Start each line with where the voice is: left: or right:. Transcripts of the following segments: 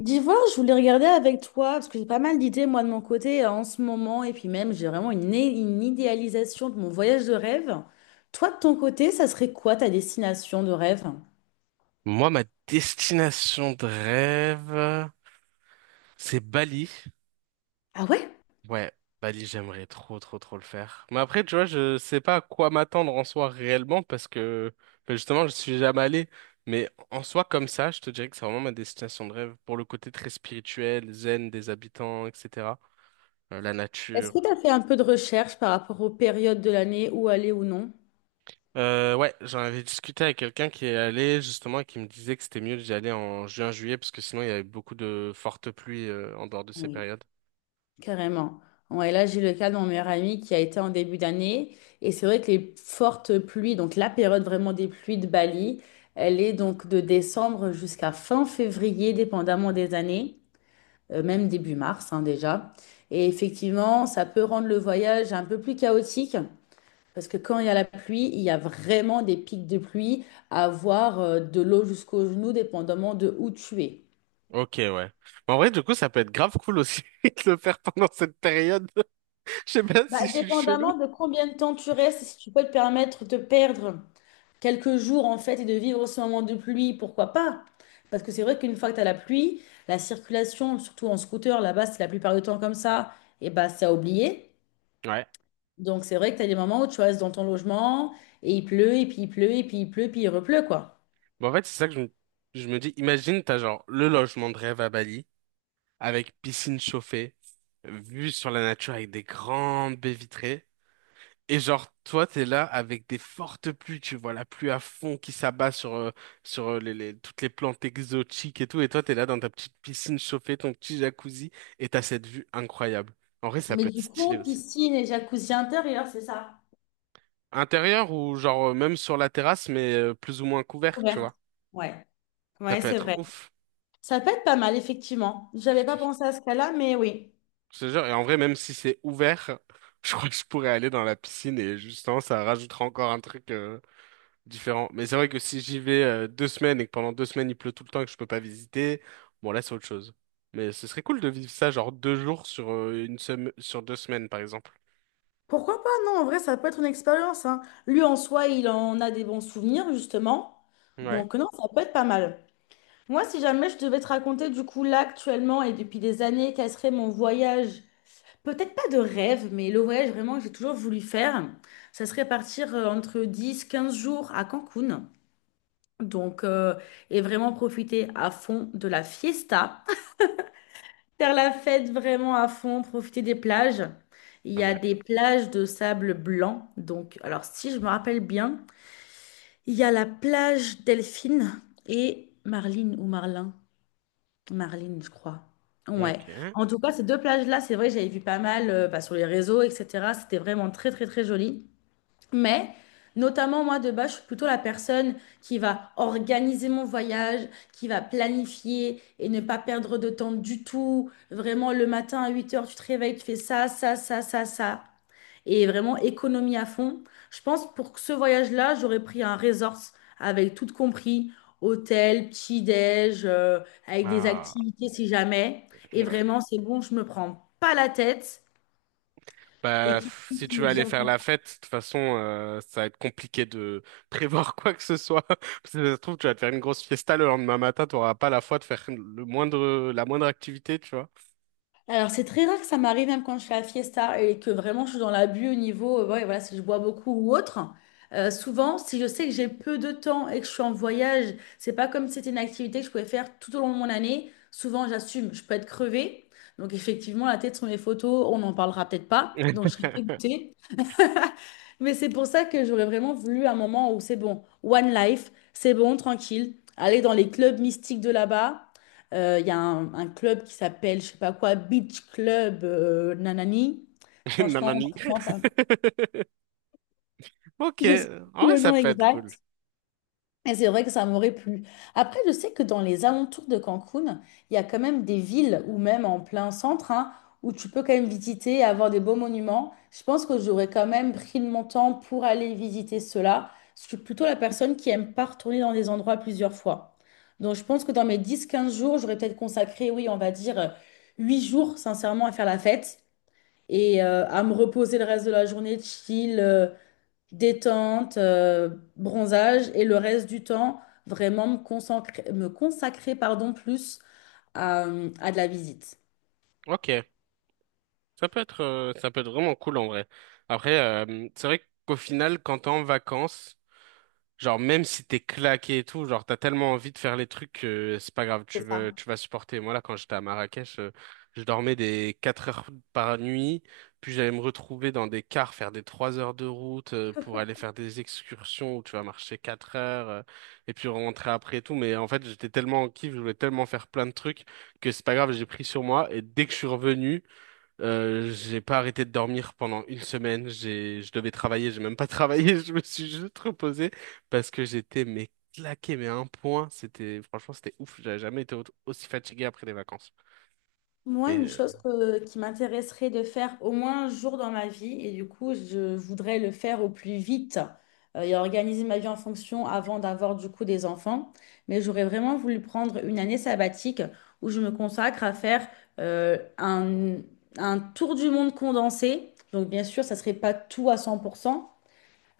left: D'Ivoire, je voulais regarder avec toi, parce que j'ai pas mal d'idées, moi, de mon côté, en ce moment, et puis même, j'ai vraiment une idéalisation de mon voyage de rêve. Toi, de ton côté, ça serait quoi ta destination de rêve?
right: Moi, ma destination de rêve, c'est Bali.
left: Ah ouais?
right: Ouais, Bali, j'aimerais trop, trop, trop le faire. Mais après, tu vois, je sais pas à quoi m'attendre en soi réellement parce que ben, justement, je suis jamais allé. Mais en soi, comme ça, je te dirais que c'est vraiment ma destination de rêve pour le côté très spirituel, zen des habitants, etc. La
left: Est-ce
right: nature.
left: que tu as fait un peu de recherche par rapport aux périodes de l'année où aller ou non?
right: Ouais, j'en avais discuté avec quelqu'un qui est allé justement et qui me disait que c'était mieux d'y aller en juin-juillet parce que sinon il y avait beaucoup de fortes pluies en dehors de ces
left: Oui,
right: périodes.
left: carrément. Ouais, là, j'ai le cas de mon meilleur ami qui a été en début d'année. Et c'est vrai que les fortes pluies, donc la période vraiment des pluies de Bali, elle est donc de décembre jusqu'à fin février, dépendamment des années. Même début mars hein, déjà. Et effectivement, ça peut rendre le voyage un peu plus chaotique parce que quand il y a la pluie, il y a vraiment des pics de pluie à avoir de l'eau jusqu'aux genoux, dépendamment de où tu es.
right: Ok, ouais. Mais en vrai, du coup, ça peut être grave cool aussi de le faire pendant cette période. Je sais pas
left: Bah,
right: si je suis chelou.
left: dépendamment de combien de temps tu restes, si tu peux te permettre de perdre quelques jours en fait et de vivre ce moment de pluie, pourquoi pas? Parce que c'est vrai qu'une fois que tu as la pluie, la circulation, surtout en scooter, là-bas, c'est la plupart du temps comme ça, et bah c'est à oublier.
right: Ouais.
left: Donc, c'est vrai que tu as des moments où tu restes dans ton logement et il pleut, et puis il pleut, et puis il pleut, puis il repleut, quoi.
right: Mais en fait, c'est ça que je me dis. Imagine, t'as genre le logement de rêve à Bali, avec piscine chauffée, vue sur la nature avec des grandes baies vitrées. Et genre, toi, t'es là avec des fortes pluies, tu vois la pluie à fond qui s'abat sur toutes les plantes exotiques et tout. Et toi, t'es là dans ta petite piscine chauffée, ton petit jacuzzi, et t'as cette vue incroyable. En vrai, ça
left: Mais
right: peut être
left: du
right: stylé
left: coup,
right: aussi.
left: piscine et jacuzzi intérieur, c'est ça?
right: Intérieur ou genre même sur la terrasse, mais plus ou moins couvert, tu
left: Couverte.
right: vois.
left: Ouais,
right: Ça
left: ouais,
right: peut
left: c'est
right: être
left: vrai.
right: ouf.
left: Ça peut être pas mal, effectivement. J'avais pas pensé à ce cas-là, mais oui.
right: Je te jure. Et en vrai, même si c'est ouvert, je crois que je pourrais aller dans la piscine et justement, ça rajoutera encore un truc différent. Mais c'est vrai que si j'y vais 2 semaines et que pendant 2 semaines il pleut tout le temps et que je peux pas visiter, bon là c'est autre chose. Mais ce serait cool de vivre ça genre 2 jours sur une semaine, sur 2 semaines par exemple.
left: Pourquoi pas? Non, en vrai, ça peut être une expérience, hein. Lui, en soi, il en a des bons souvenirs, justement.
right: Ouais.
left: Donc, non, ça peut être pas mal. Moi, si jamais je devais te raconter, du coup, là, actuellement, et depuis des années, quel serait mon voyage? Peut-être pas de rêve, mais le voyage vraiment que j'ai toujours voulu faire, ça serait partir entre 10-15 jours à Cancun. Donc, et vraiment profiter à fond de la fiesta. Faire la fête vraiment à fond, profiter des plages. Il
right: Pas
left: y a
right: mal.
left: des plages de sable blanc. Donc, alors si je me rappelle bien, il y a la plage Delphine et Marline ou Marlin. Marlene, je crois. Ouais.
right: Ok.
left: En tout cas, ces deux plages-là, c'est vrai, que j'avais vu pas mal bah, sur les réseaux, etc. C'était vraiment très, très, très joli. Mais, notamment, moi, de base, je suis plutôt la personne qui va organiser mon voyage, qui va planifier et ne pas perdre de temps du tout. Vraiment, le matin à 8 heures, tu te réveilles, tu fais ça, ça, ça, ça, ça et vraiment économie à fond. Je pense pour ce voyage-là, j'aurais pris un resort avec tout compris, hôtel, petit-déj, avec des
right: Ah.
left: activités si jamais. Et
right: Ouais.
left: vraiment, c'est bon, je me prends pas la tête et
right: Bah,
left: qui
right: si
left: puisse
right: tu
left: me
right: veux aller
left: dire
right: faire
left: bon,
right: la fête, de toute façon, ça va être compliqué de prévoir quoi que ce soit. Parce que ça se trouve, tu vas te faire une grosse fiesta le lendemain matin, tu n'auras pas la foi de faire le moindre, la moindre activité, tu vois.
left: alors, c'est très rare que ça m'arrive, même quand je fais la fiesta et que vraiment je suis dans l'abus au niveau, ouais, voilà, si je bois beaucoup ou autre. Souvent, si je sais que j'ai peu de temps et que je suis en voyage, c'est pas comme si c'était une activité que je pouvais faire tout au long de mon année. Souvent, j'assume, je peux être crevée. Donc, effectivement, la tête sur mes photos, on n'en parlera peut-être pas. Donc, je serai dégoûtée. Mais c'est pour ça que j'aurais vraiment voulu un moment où c'est bon, one life, c'est bon, tranquille, aller dans les clubs mystiques de là-bas. Il y a un club qui s'appelle, je sais pas quoi, Beach Club Nanani. Franchement,
right: Nanani.
left: vraiment pas.
right: Ok,
left: Je sais
right: en
left: plus
right: vrai,
left: le
right: ça
left: nom
right: peut être cool.
left: exact. Et c'est vrai que ça m'aurait plu. Après, je sais que dans les alentours de Cancun, il y a quand même des villes ou même en plein centre hein, où tu peux quand même visiter et avoir des beaux monuments. Je pense que j'aurais quand même pris de mon temps pour aller visiter cela. Je suis plutôt la personne qui aime pas retourner dans des endroits plusieurs fois. Donc, je pense que dans mes 10-15 jours, j'aurais peut-être consacré, oui, on va dire 8 jours, sincèrement, à faire la fête et à me reposer le reste de la journée, chill, détente, bronzage, et le reste du temps, vraiment me consacrer, pardon, plus à, à de la visite.
right: Ok, ça peut être vraiment cool en vrai. Après, c'est vrai qu'au final, quand t'es en vacances, genre, même si t'es claqué et tout, genre, t'as tellement envie de faire les trucs que c'est pas grave, tu
left: C'est ça.
right: veux, tu vas supporter. Moi, là, quand j'étais à Marrakech, je dormais des 4 heures par nuit, puis j'allais me retrouver dans des cars, faire des 3 heures de route pour aller faire des excursions où tu vas marcher 4 heures, et puis rentrer après et tout. Mais en fait, j'étais tellement en kiff, je voulais tellement faire plein de trucs que c'est pas grave, j'ai pris sur moi, et dès que je suis revenu, j'ai pas arrêté de dormir pendant une semaine. Je devais travailler, j'ai même pas travaillé. Je me suis juste reposé parce que j'étais mais claqué, mais à un point. C'était franchement, c'était ouf. J'avais jamais été aussi fatigué après des vacances.
left: Moi,
right: Mais
left: une chose qui m'intéresserait de faire au moins un jour dans ma vie, et du coup, je voudrais le faire au plus vite et organiser ma vie en fonction avant d'avoir du coup des enfants. Mais j'aurais vraiment voulu prendre une année sabbatique où je me consacre à faire euh, un, un tour du monde condensé. Donc, bien sûr, ça serait pas tout à 100%.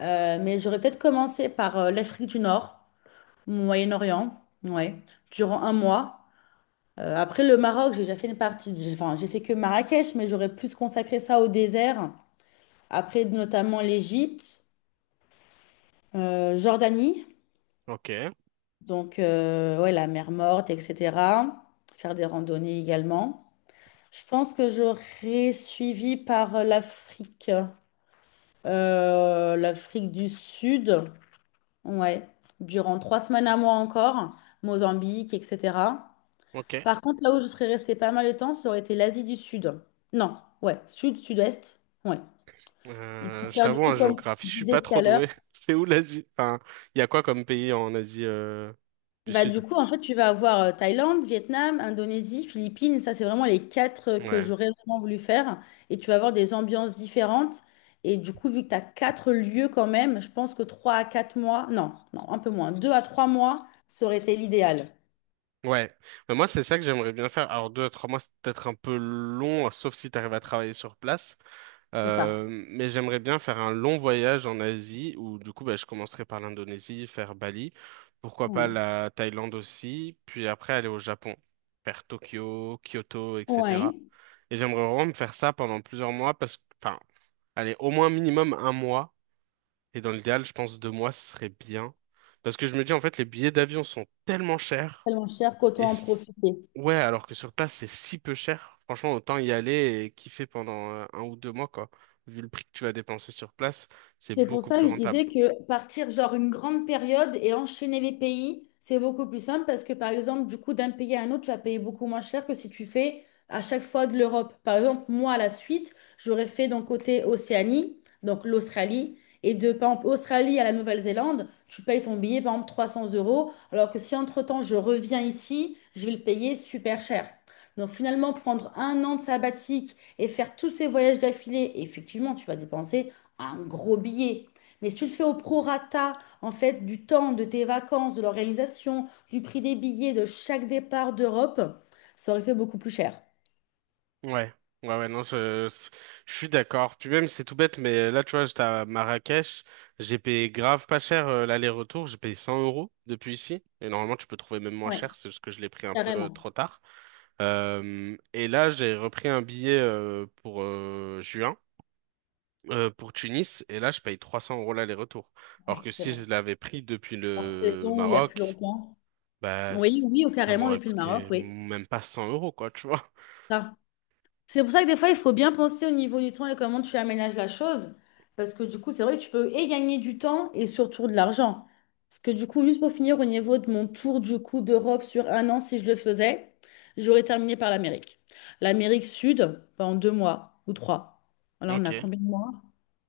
left: Mais j'aurais peut-être commencé par l'Afrique du Nord, Moyen-Orient, ouais, durant un mois. Après le Maroc, j'ai déjà fait une partie, enfin, j'ai fait que Marrakech, mais j'aurais plus consacré ça au désert. Après, notamment l'Égypte, Jordanie,
right: ok,
left: donc ouais, la mer Morte, etc. Faire des randonnées également. Je pense que j'aurais suivi par l'Afrique, l'Afrique du Sud. Ouais, durant 3 semaines à moi encore, Mozambique, etc.
right: ok.
left: Par contre, là où je serais restée pas mal de temps, ça aurait été l'Asie du Sud. Non, ouais, Sud, Sud-Est, ouais. Et pour
right: Je
left: faire du
right: t'avoue,
left: coup,
right: en
left: comme
right: géographie,
left: tu
right: je suis
left: disais
right: pas
left: tout
right: trop
left: à l'heure,
right: doué. C'est où l'Asie? Enfin, il y a quoi comme pays en Asie du
left: bah
right: Sud?
left: du coup, en fait, tu vas avoir Thaïlande, Vietnam, Indonésie, Philippines, ça c'est vraiment les quatre que
right: Ouais.
left: j'aurais vraiment voulu faire. Et tu vas avoir des ambiances différentes. Et du coup, vu que tu as quatre lieux quand même, je pense que trois à quatre mois, non, non, un peu moins, deux à trois mois, ça aurait été l'idéal.
right: Ouais, mais moi c'est ça que j'aimerais bien faire. Alors 2 à 3 mois c'est peut-être un peu long, sauf si t'arrives à travailler sur place.
left: C'est ça,
right: Mais j'aimerais bien faire un long voyage en Asie où du coup bah, je commencerai par l'Indonésie, faire Bali, pourquoi pas
left: ouais.
right: la Thaïlande aussi, puis après aller au Japon, faire Tokyo, Kyoto, etc.
left: Ouais,
right: Et j'aimerais vraiment me faire ça pendant plusieurs mois parce que, enfin, allez, au moins minimum un mois, et dans l'idéal, je pense 2 mois, ce serait bien. Parce que je me dis en fait, les billets d'avion sont tellement chers
left: tellement cher
right: et
left: qu'autant en profiter.
right: ouais, alors que sur place, c'est si peu cher. Franchement, autant y aller et kiffer pendant 1 ou 2 mois, quoi. Vu le prix que tu vas dépenser sur place, c'est
left: C'est pour
right: beaucoup
left: ça
right: plus
left: que je
right: rentable.
left: disais que partir genre une grande période et enchaîner les pays, c'est beaucoup plus simple parce que par exemple, du coup, d'un pays à un autre, tu vas payer beaucoup moins cher que si tu fais à chaque fois de l'Europe. Par exemple, moi, à la suite, j'aurais fait d'un côté Océanie, donc l'Australie, et de par exemple Australie à la Nouvelle-Zélande, tu payes ton billet par exemple 300 euros, alors que si entre-temps je reviens ici, je vais le payer super cher. Donc finalement, prendre un an de sabbatique et faire tous ces voyages d'affilée, effectivement, tu vas dépenser un gros billet. Mais si tu le fais au prorata, en fait, du temps, de tes vacances, de l'organisation, du prix des billets de chaque départ d'Europe, ça aurait fait beaucoup plus cher.
right: Ouais, ouais, ouais, non, je suis d'accord. Puis même, c'est tout bête, mais là, tu vois, j'étais à Marrakech, j'ai payé grave pas cher l'aller-retour, j'ai payé 100 € depuis ici. Et normalement, tu peux trouver même moins
left: Ouais,
right: cher, c'est juste que je l'ai pris un peu
left: carrément.
right: trop tard. Et là, j'ai repris un billet pour juin. Pour Tunis et là je paye 300 € l'aller-retour. Alors
left: Ouais,
right: que
left: c'est
right: si je
left: vrai.
right: l'avais pris depuis
left: Hors
right: le
left: saison ou il y a plus
right: Maroc,
left: longtemps.
right: bah
left: Oui, oui, ou
right: ça
left: carrément
right: m'aurait
left: depuis le Maroc,
right: coûté
left: oui.
right: même pas 100 € quoi, tu vois.
left: Ça, c'est pour ça que des fois, il faut bien penser au niveau du temps et comment tu aménages la chose. Parce que du coup, c'est vrai que tu peux et gagner du temps et surtout de l'argent. Parce que du coup, juste pour finir, au niveau de mon tour du coup d'Europe sur un an, si je le faisais, j'aurais terminé par l'Amérique. L'Amérique Sud, enfin, en deux mois ou trois. Alors, on a
right: Ok.
left: combien de mois?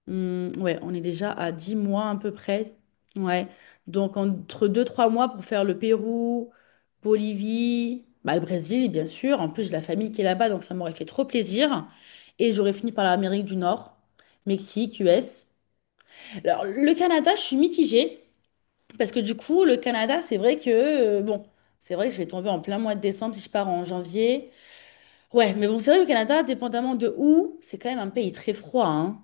left: Hmm, ouais, on est déjà à 10 mois à peu près. Ouais. Donc entre deux trois mois pour faire le Pérou, Bolivie, bah, le Brésil, bien sûr. En plus, j'ai la famille qui est là-bas, donc ça m'aurait fait trop plaisir. Et j'aurais fini par l'Amérique du Nord, Mexique, US. Alors, le Canada, je suis mitigée, parce que du coup, le Canada, c'est vrai que, bon, c'est vrai que je vais tomber en plein mois de décembre si je pars en janvier. Ouais, mais bon, c'est vrai que le Canada, dépendamment de où, c'est quand même un pays très froid, hein.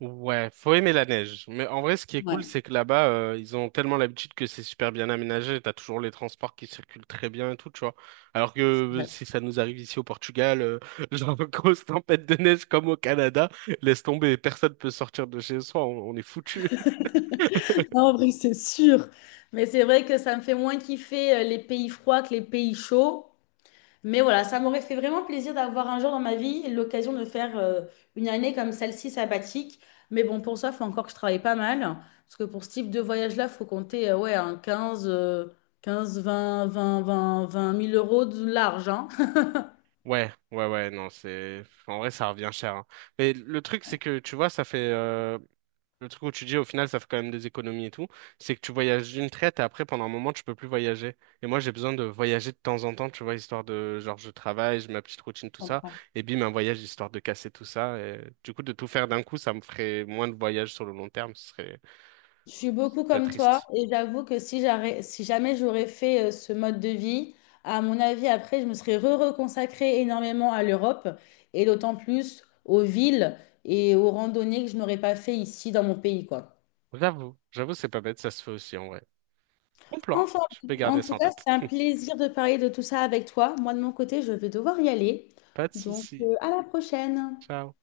right: Ouais, faut aimer la neige. Mais en vrai, ce qui est cool,
left: Ouais.
right: c'est que là-bas, ils ont tellement l'habitude que c'est super bien aménagé. T'as toujours les transports qui circulent très bien et tout, tu vois. Alors que si ça nous arrive ici au Portugal, genre grosse tempête de neige comme au Canada, laisse tomber, personne peut sortir de chez soi, on est foutu.
left: Non, en vrai, c'est sûr. Mais c'est vrai que ça me fait moins kiffer les pays froids que les pays chauds. Mais voilà, ça m'aurait fait vraiment plaisir d'avoir un jour dans ma vie l'occasion de faire une année comme celle-ci sabbatique. Mais bon, pour ça, il faut encore que je travaille pas mal. Parce que pour ce type de voyage-là, il faut compter ouais, un 15, 15, 20, 20, 20 20 000 euros de large. Hein.
right: Ouais, ouais, ouais, non, en vrai, ça revient cher, hein. Mais le truc, c'est que, tu vois, le truc où tu dis, au final, ça fait quand même des économies et tout, c'est que tu voyages d'une traite et après, pendant un moment, tu peux plus voyager. Et moi, j'ai besoin de voyager de temps en temps, tu vois, genre, je travaille, j'ai ma petite routine,
left: Je
right: tout ça.
left: comprends.
right: Et bim, un voyage, histoire de casser tout ça. Et du coup, de tout faire d'un coup, ça me ferait moins de voyages sur le long terme. Ce serait
left: Je suis beaucoup
right: très
left: comme toi
right: triste.
left: et j'avoue que si jamais j'aurais fait ce mode de vie, à mon avis, après, je me serais re-reconsacrée énormément à l'Europe et d'autant plus aux villes et aux randonnées que je n'aurais pas fait ici dans mon pays, quoi.
right: J'avoue, j'avoue, c'est pas bête, ça se fait aussi, en vrai. Bon plan.
left: Enfin,
right: Je peux
left: en
right: garder ça
left: tout
right: en
left: cas,
right: tête.
left: c'était un plaisir de parler de tout ça avec toi. Moi, de mon côté, je vais devoir y aller.
right: Pas de
left: Donc,
right: souci.
left: à la prochaine.
right: Ciao.